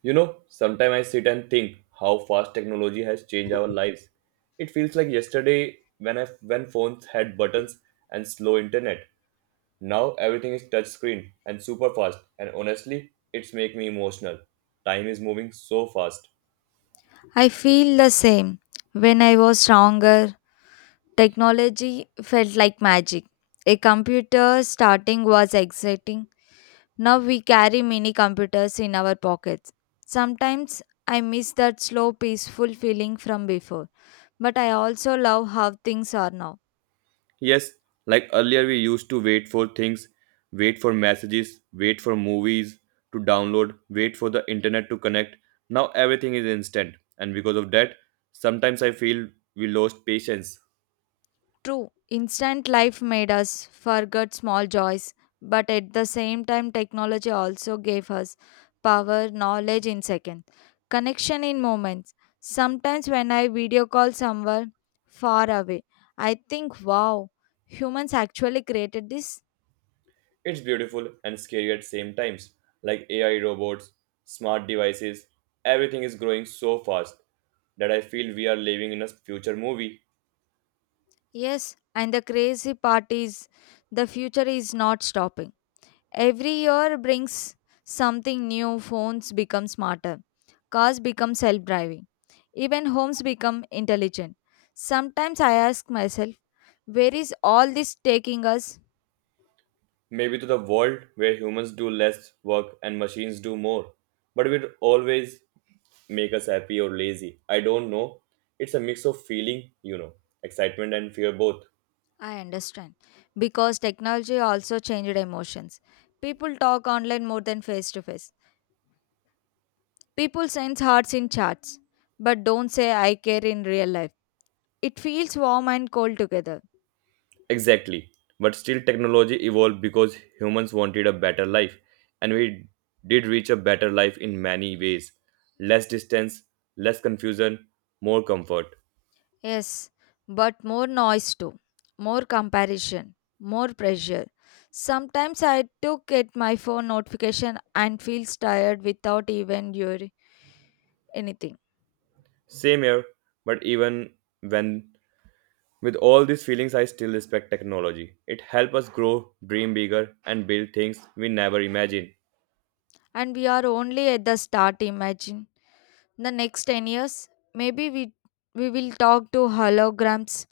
You know, sometimes I sit and think how fast technology has changed our lives. It feels like yesterday when phones had buttons and slow internet. Now everything is touch screen and super fast, and honestly, it's make me emotional. Time is moving so fast. I feel the same. When I was younger, technology felt like magic. A computer starting was exciting. Now we carry mini computers in our pockets. Sometimes I miss that slow, peaceful feeling from before, but I also love how things are now. Yes, like earlier we used to wait for things, wait for messages, wait for movies to download, wait for the internet to connect. Now everything is instant, and because of that, sometimes I feel we lost patience. True, instant life made us forget small joys, but at the same time, technology also gave us power, knowledge in seconds, connection in moments. Sometimes, when I video call someone far away, I think, wow, humans actually created this? It's beautiful and scary at same times. Like AI robots, smart devices, everything is growing so fast that I feel we are living in a future movie. Yes, and the crazy part is the future is not stopping. Every year brings something new. Phones become smarter, cars become self driving, even homes become intelligent. Sometimes I ask myself, where is all this taking us? Maybe to the world where humans do less work and machines do more. But it will always make us happy or lazy. I don't know. It's a mix of feeling, excitement and fear both. I understand because technology also changed emotions. People talk online more than face to face. People send hearts in chats but don't say I care in real life. It feels warm and cold together. Exactly. But still, technology evolved because humans wanted a better life, and we did reach a better life in many ways, less distance, less confusion, more comfort. Yes, but more noise too, more comparison, more pressure. Sometimes I took at my phone notification and feels tired without even doing anything. Same here, but even when with all these feelings, I still respect technology. It helps us grow, dream bigger, and build things we never imagined. And we are only at the start, imagine. The next 10 years, maybe we will talk to holograms,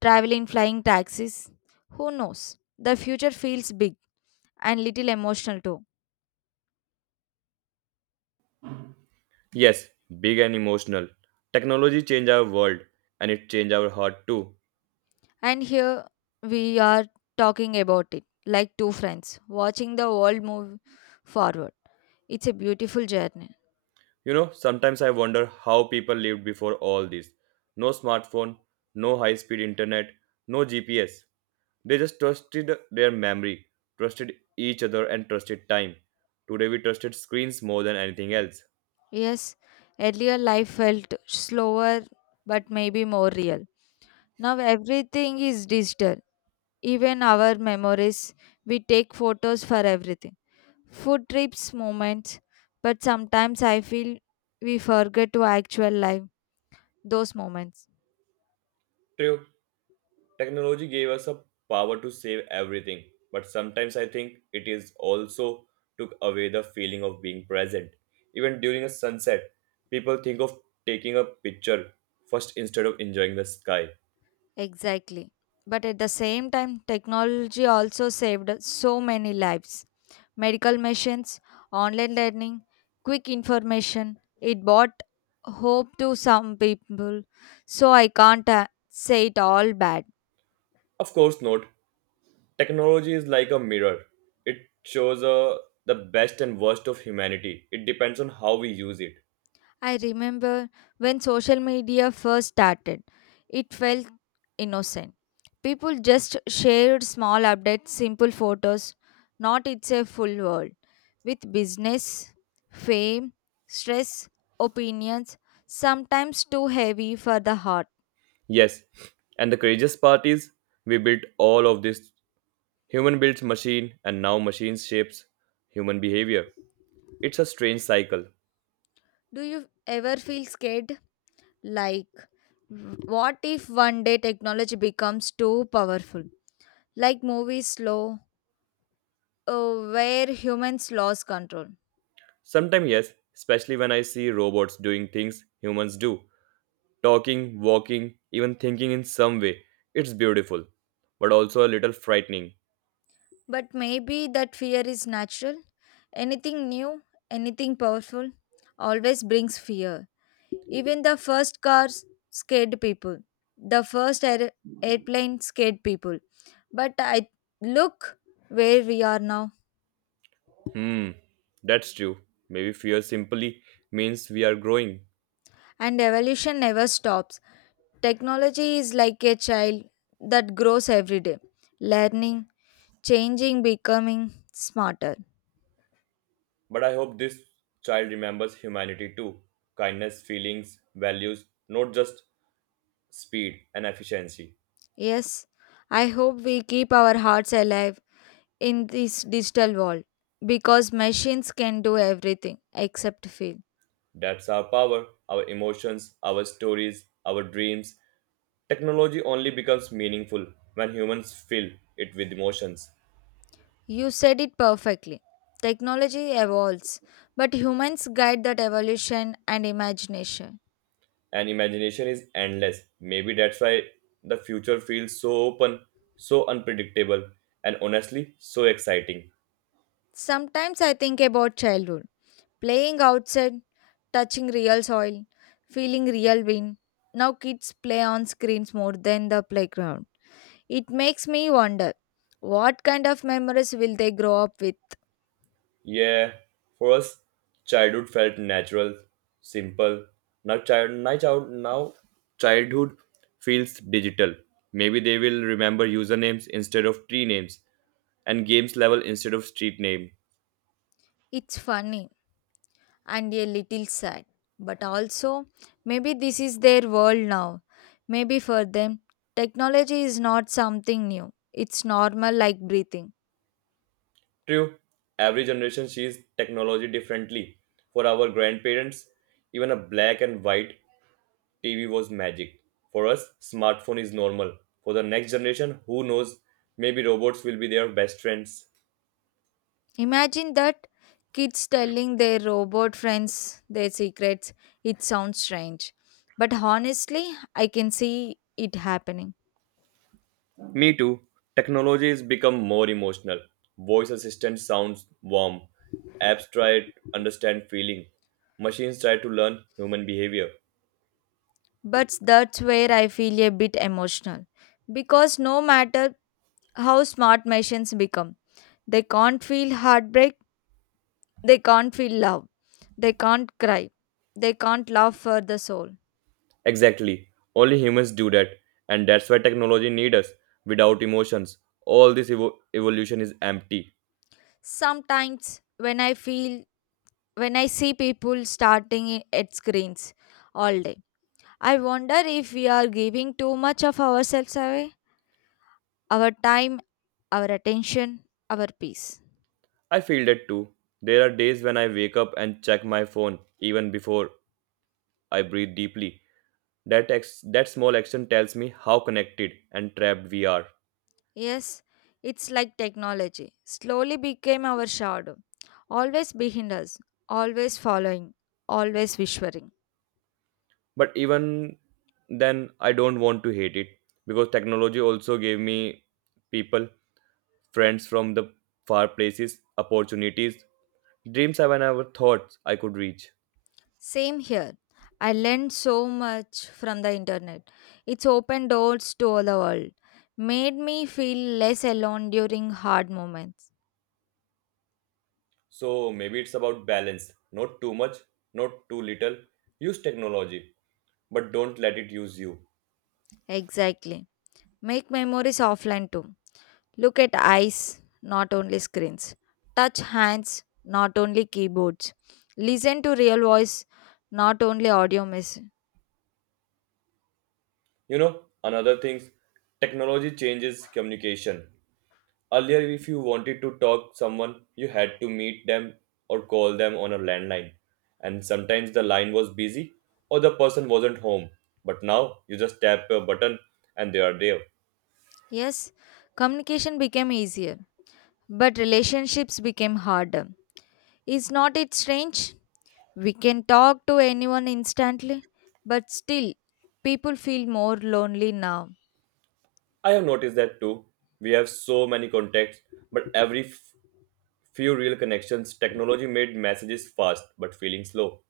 travel in flying taxis. Who knows? The future feels big and little emotional too. Yes, big and emotional. Technology changed our world, and it changed our heart too. And here we are talking about it like two friends watching the world move forward. It's a beautiful journey. You know, sometimes I wonder how people lived before all this. No smartphone, no high speed internet, no GPS. They just trusted their memory, trusted each other, and trusted time. Today we trusted screens more than anything else. Yes, earlier life felt slower but maybe more real. Now everything is digital. Even our memories, we take photos for everything. Food trips, moments, but sometimes I feel we forget to actual life those moments. True, technology gave us a power to save everything, but sometimes I think it is also took away the feeling of being present. Even during a sunset, people think of taking a picture first instead of enjoying the sky. Exactly. But at the same time, technology also saved so many lives. Medical machines, online learning, quick information. It brought hope to some people. So I can't say it all bad. Of course not. Technology is like a mirror. It shows the best and worst of humanity. It depends on how we use it. I remember when social media first started, it felt innocent. People just shared small updates, simple photos, not it's a full world. With business, fame, stress, opinions, sometimes too heavy for the heart. Yes, and the courageous part is we built all of this. Human builds machine, and now machines shapes human behavior. It's a strange cycle. Do you ever feel scared? Like, what if one day technology becomes too powerful? Like movies slow, where humans lost control. Sometimes yes, especially when I see robots doing things humans do, talking, walking, even thinking in some way. It's beautiful, but also a little frightening. But maybe that fear is natural. Anything new, anything powerful, always brings fear. Even the first cars scared people. The first airplane scared people. But I look where we are now, Hmm, that's true. Maybe fear simply means we are growing. and evolution never stops. Technology is like a child that grows every day, learning, changing, becoming smarter. But I hope this child remembers humanity too, kindness, feelings, values, not just speed and efficiency. Yes, I hope we keep our hearts alive in this digital world because machines can do everything except feel. That's our power, our emotions, our stories, our dreams. Technology only becomes meaningful when humans fill it with emotions. You said it perfectly. Technology evolves, but humans guide that evolution and imagination. And imagination is endless. Maybe that's why the future feels so open, so unpredictable, and honestly, so exciting. Sometimes I think about childhood, playing outside, touching real soil, feeling real wind. Now kids play on screens more than the playground. It makes me wonder what kind of memories will they grow up with? Yeah, for us, childhood felt natural, simple. Now, childhood feels digital. Maybe they will remember usernames instead of tree names and games level instead of street name. It's funny and a little sad. But also, maybe this is their world now. Maybe for them, technology is not something new, it's normal like breathing. True, every generation sees technology differently. For our grandparents, even a black and white TV was magic. For us, smartphone is normal. For the next generation, who knows? Maybe robots will be their best friends. Imagine that kids telling their robot friends their secrets. It sounds strange, but honestly, I can see it happening. Me too. Technology has become more emotional. Voice assistant sounds warm. Apps try to understand feeling. Machines try to learn human behavior. But that's where I feel a bit emotional because no matter how smart machines become, they can't feel heartbreak. They can't feel love. They can't cry. They can't love for the soul. Exactly. Only humans do that. And that's why technology needs us. Without emotions, all this evolution is empty. Sometimes when I feel when I see people starting at screens all day, I wonder if we are giving too much of ourselves away, our time, our attention, our peace. I feel that too. There are days when I wake up and check my phone even before I breathe deeply. That small action tells me how connected and trapped we are. Yes, it's like technology slowly became our shadow, always behind us, always following, always whispering. But even then, I don't want to hate it because technology also gave me people, friends from the far places, opportunities, dreams I never thought I could reach. Same here. I learned so much from the internet. It's opened doors to all the world, made me feel less alone during hard moments. So maybe it's about balance, not too much, not too little. Use technology, but don't let it use you. Exactly. Make memories offline too. Look at eyes, not only screens. Touch hands, not only keyboards. Listen to real voice, not only audio message. You know, another things, technology changes communication. Earlier, if you wanted to talk someone, you had to meet them or call them on a landline. And sometimes the line was busy or the person wasn't home. But now you just tap a button and they are there. Yes, communication became easier, but relationships became harder. Is not it strange? We can talk to anyone instantly, but still, people feel more lonely now. I have noticed that too. We have so many contacts, but few real connections, technology made messages fast but feeling slow.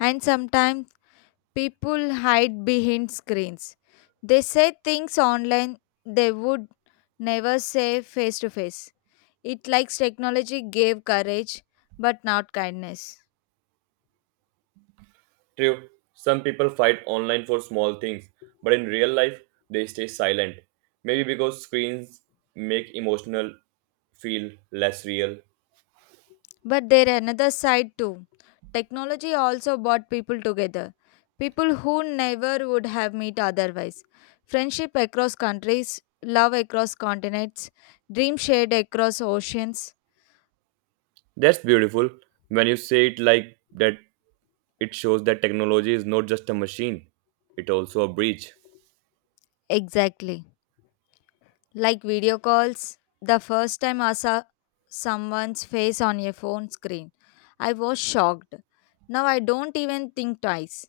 And sometimes people hide behind screens. They say things online they would never say face to face. It likes technology gave courage, but not kindness. True, some people fight online for small things, but in real life, they stay silent. Maybe because screens make emotional feel less real. But there another side too. Technology also brought people together. People who never would have met otherwise. Friendship across countries, love across continents, dreams shared across oceans. That's beautiful. When you say it like that, it shows that technology is not just a machine, it also a bridge. Exactly. Like video calls, the first time I saw someone's face on a phone screen, I was shocked. Now I don't even think twice.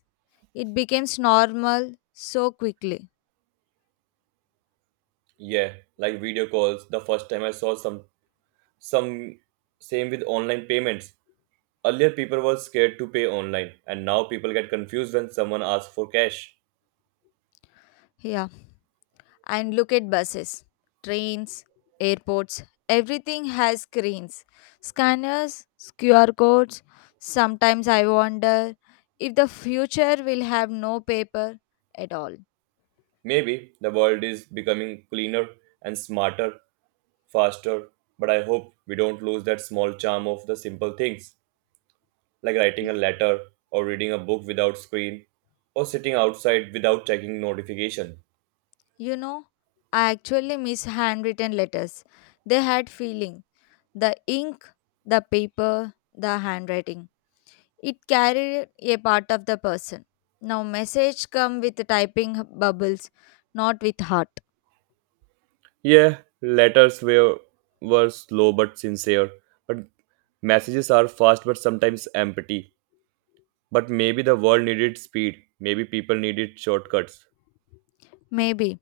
It becomes normal so quickly. Yeah, like video calls. The first time I saw some same with online payments. Earlier people were scared to pay online and now people get confused when someone asks for cash. Yeah. And look at buses, trains, airports, everything has screens, scanners, QR codes. Sometimes I wonder if the future will have no paper at all. Maybe the world is becoming cleaner and smarter, faster, but I hope we don't lose that small charm of the simple things, like writing a letter or reading a book without screen or sitting outside without checking notification. You know, I actually miss handwritten letters. They had feeling. The ink, the paper, the handwriting. It carried a part of the person. Now message come with typing bubbles, not with heart. Yeah, letters were slow but sincere, but messages are fast but sometimes empty. But maybe the world needed speed, maybe people needed shortcuts. Maybe,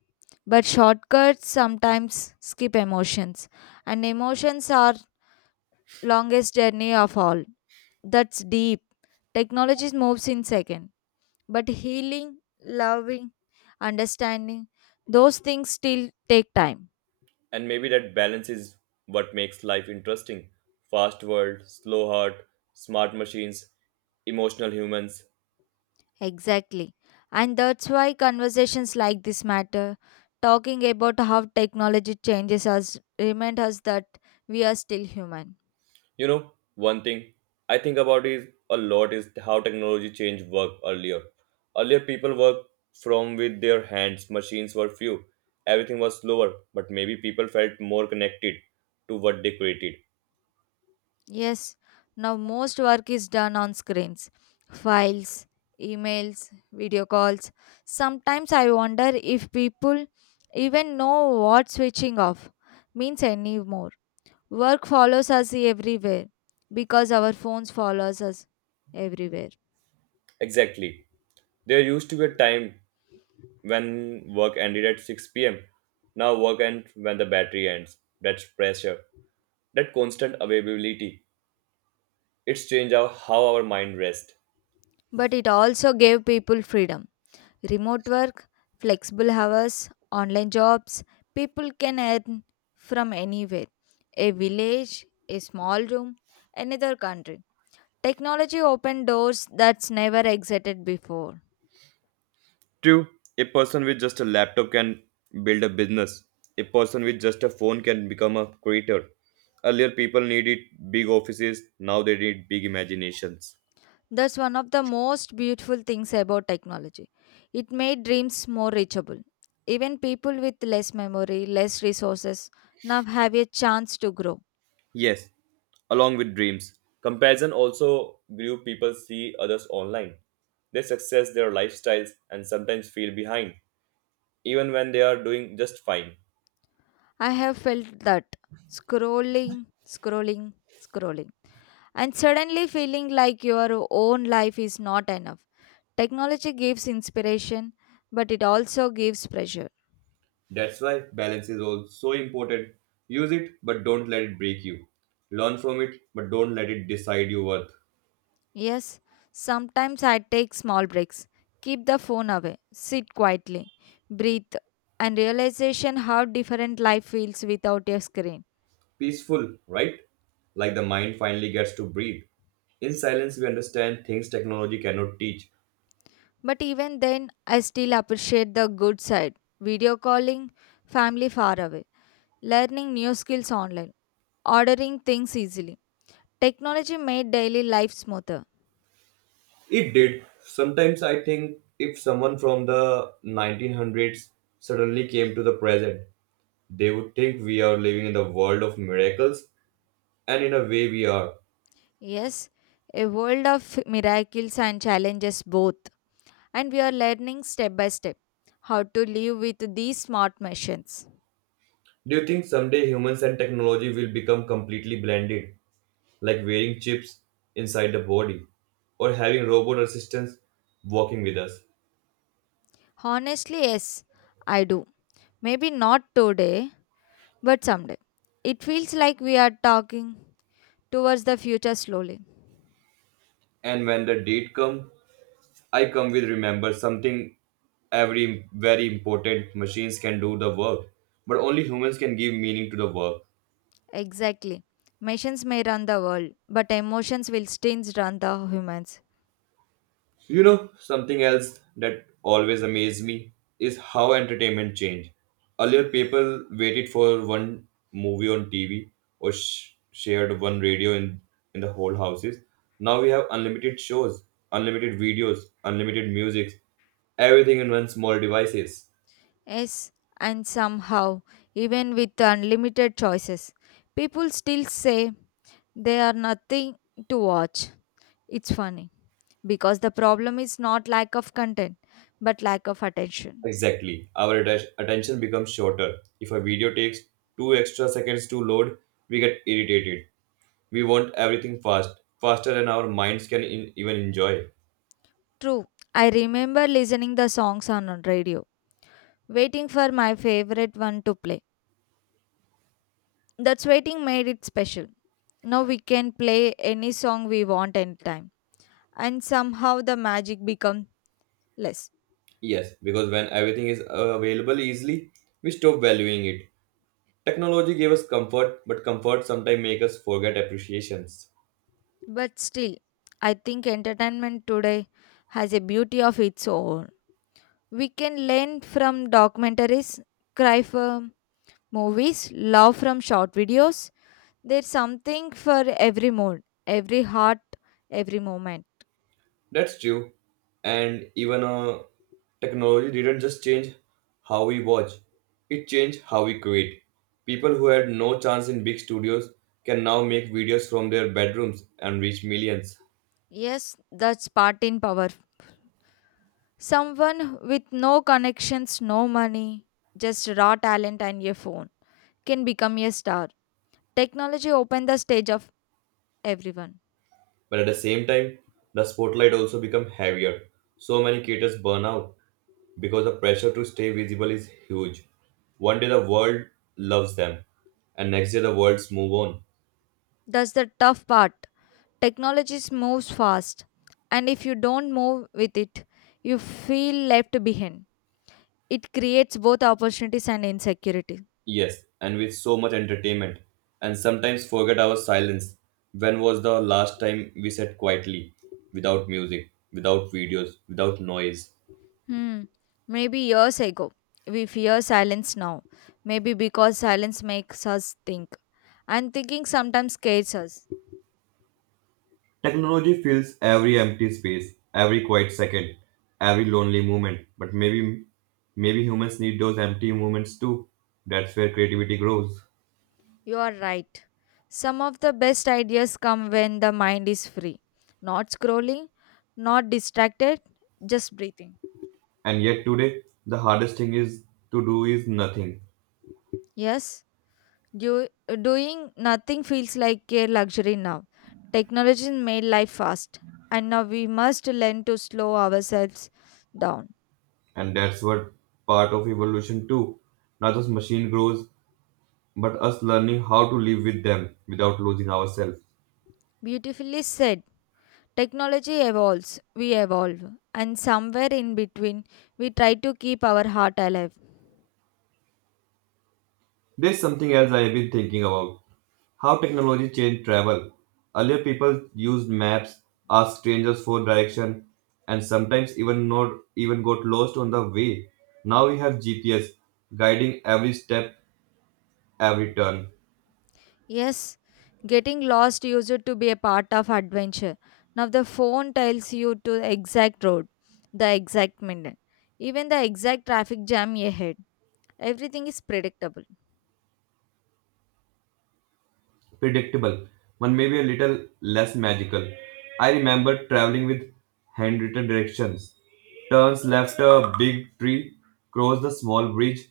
but shortcuts sometimes skip emotions, and emotions are longest journey of all. That's deep. Technology moves in second, but healing, loving, understanding, those things still take time. And maybe that balance is what makes life interesting. Fast world, slow heart, smart machines, emotional humans. Exactly. And that's why conversations like this matter, talking about how technology changes us, remind us that we are still human. You know, one thing I think about is a lot is how technology changed work earlier. Earlier people worked from with their hands, machines were few. Everything was slower, but maybe people felt more connected to what they created. Yes, now most work is done on screens, files, emails, video calls. Sometimes I wonder if people even know what switching off means anymore. Work follows us everywhere because our phones follows us everywhere. Exactly. There used to be a time when work ended at 6 pm. Now work ends when the battery ends. That's pressure. That constant availability. It's changed our, how our mind rests. But it also gave people freedom. Remote work, flexible hours, online jobs, people can earn from anywhere a village, a small room, another country. Technology opened doors that's never existed before. True, a person with just a laptop can build a business. A person with just a phone can become a creator. Earlier, people needed big offices. Now they need big imaginations. That's one of the most beautiful things about technology. It made dreams more reachable. Even people with less memory, less resources now have a chance to grow. Yes, along with dreams. Comparison also grew people see others online, their success their lifestyles and sometimes feel behind, even when they are doing just fine. I have felt that scrolling, scrolling, scrolling, and suddenly feeling like your own life is not enough. Technology gives inspiration, but it also gives pressure. That's why balance is also important. Use it, but don't let it break you. Learn from it, but don't let it decide your worth. Yes, sometimes I take small breaks. Keep the phone away, sit quietly, breathe, and realization how different life feels without a screen. Peaceful, right? Like the mind finally gets to breathe. In silence, we understand things technology cannot teach. But even then, I still appreciate the good side video calling, family far away, learning new skills online, ordering things easily. Technology made daily life smoother. It did. Sometimes I think if someone from the 1900s suddenly came to the present, they would think we are living in the world of miracles, and in a way, we are. Yes, a world of miracles and challenges both. And we are learning step by step how to live with these smart machines. Do you think someday humans and technology will become completely blended, like wearing chips inside the body, or having robot assistants walking with us? Honestly, yes, I do. Maybe not today, but someday. It feels like we are talking towards the future slowly. And when the date come, I come with remember something, every very important machines can do the work, but only humans can give meaning to the work. Exactly. Machines may run the world, but emotions will still run the humans. You know, something else that always amazed me is how entertainment changed. Earlier, people waited for one movie on TV or shared one radio in the whole houses. Now we have unlimited shows, unlimited videos, unlimited music, everything in one small devices. Yes, and somehow, even with unlimited choices, people still say they are nothing to watch. It's funny because the problem is not lack of content but lack of attention. Exactly. Our attention becomes shorter. If a video takes two extra seconds to load, we get irritated. We want everything fast, faster than our minds can even enjoy. True. I remember listening the songs on radio, waiting for my favorite one to play. That's waiting made it special. Now we can play any song we want anytime and somehow the magic becomes less. Yes, because when everything is available easily, we stop valuing it. Technology gave us comfort, but comfort sometimes make us forget appreciations. But still, I think entertainment today has a beauty of its own. We can learn from documentaries, cry for movies, love from short videos. There's something for every mood, every heart, every moment. That's true. And even technology didn't just change how we watch, it changed how we create. People who had no chance in big studios can now make videos from their bedrooms and reach millions. Yes, that's part in power. Someone with no connections, no money, just raw talent and a phone can become a star. Technology opened the stage of everyone. But at the same time, the spotlight also become heavier. So many creators burn out because the pressure to stay visible is huge. One day the world loves them, and next day the worlds move on. That's the tough part. Technology moves fast, and if you don't move with it, you feel left behind. It creates both opportunities and insecurity. Yes, and with so much entertainment, and sometimes forget our silence. When was the last time we sat quietly, without music, without videos, without noise? Hmm. Maybe years ago, we fear silence now. Maybe because silence makes us think. And thinking sometimes scares us. Technology fills every empty space, every quiet second, every lonely moment. But maybe, maybe humans need those empty moments too. That's where creativity grows. You are right. Some of the best ideas come when the mind is free. Not scrolling, not distracted, just breathing. And yet today, the hardest thing is to do is nothing. Yes, do, doing nothing feels like a luxury now. Technology made life fast. And now we must learn to slow ourselves down. And that's what part of evolution too. Not just machine grows, but us learning how to live with them without losing ourselves. Beautifully said. Technology evolves, we evolve, and somewhere in between, we try to keep our heart alive. There's something else I have been thinking about. How technology changed travel. Earlier people used maps, asked strangers for direction, and sometimes even not even got lost on the way. Now we have GPS guiding every step, every turn. Yes, getting lost used to be a part of adventure. Now the phone tells you to the exact road, the exact minute, even the exact traffic jam ahead. Everything is predictable. Predictable, one may be a little less magical. I remember traveling with handwritten directions. Turns left a big tree, cross the small bridge,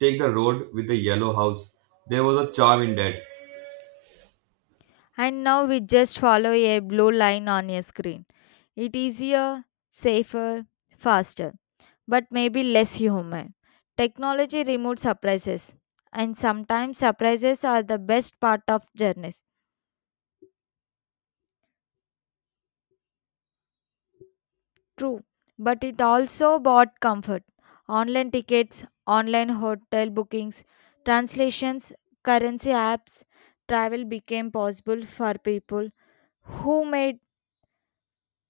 take the road with the yellow house. There was a charm in that. And now we just follow a blue line on a screen. It is easier, safer, faster, but maybe less human. Technology removes surprises, and sometimes surprises are the best part of journeys. True, but it also brought comfort. Online tickets, online hotel bookings, translations, currency apps, travel became possible for people who made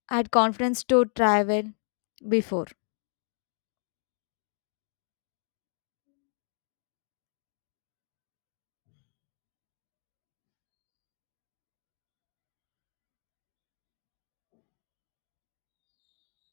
had confidence to travel before.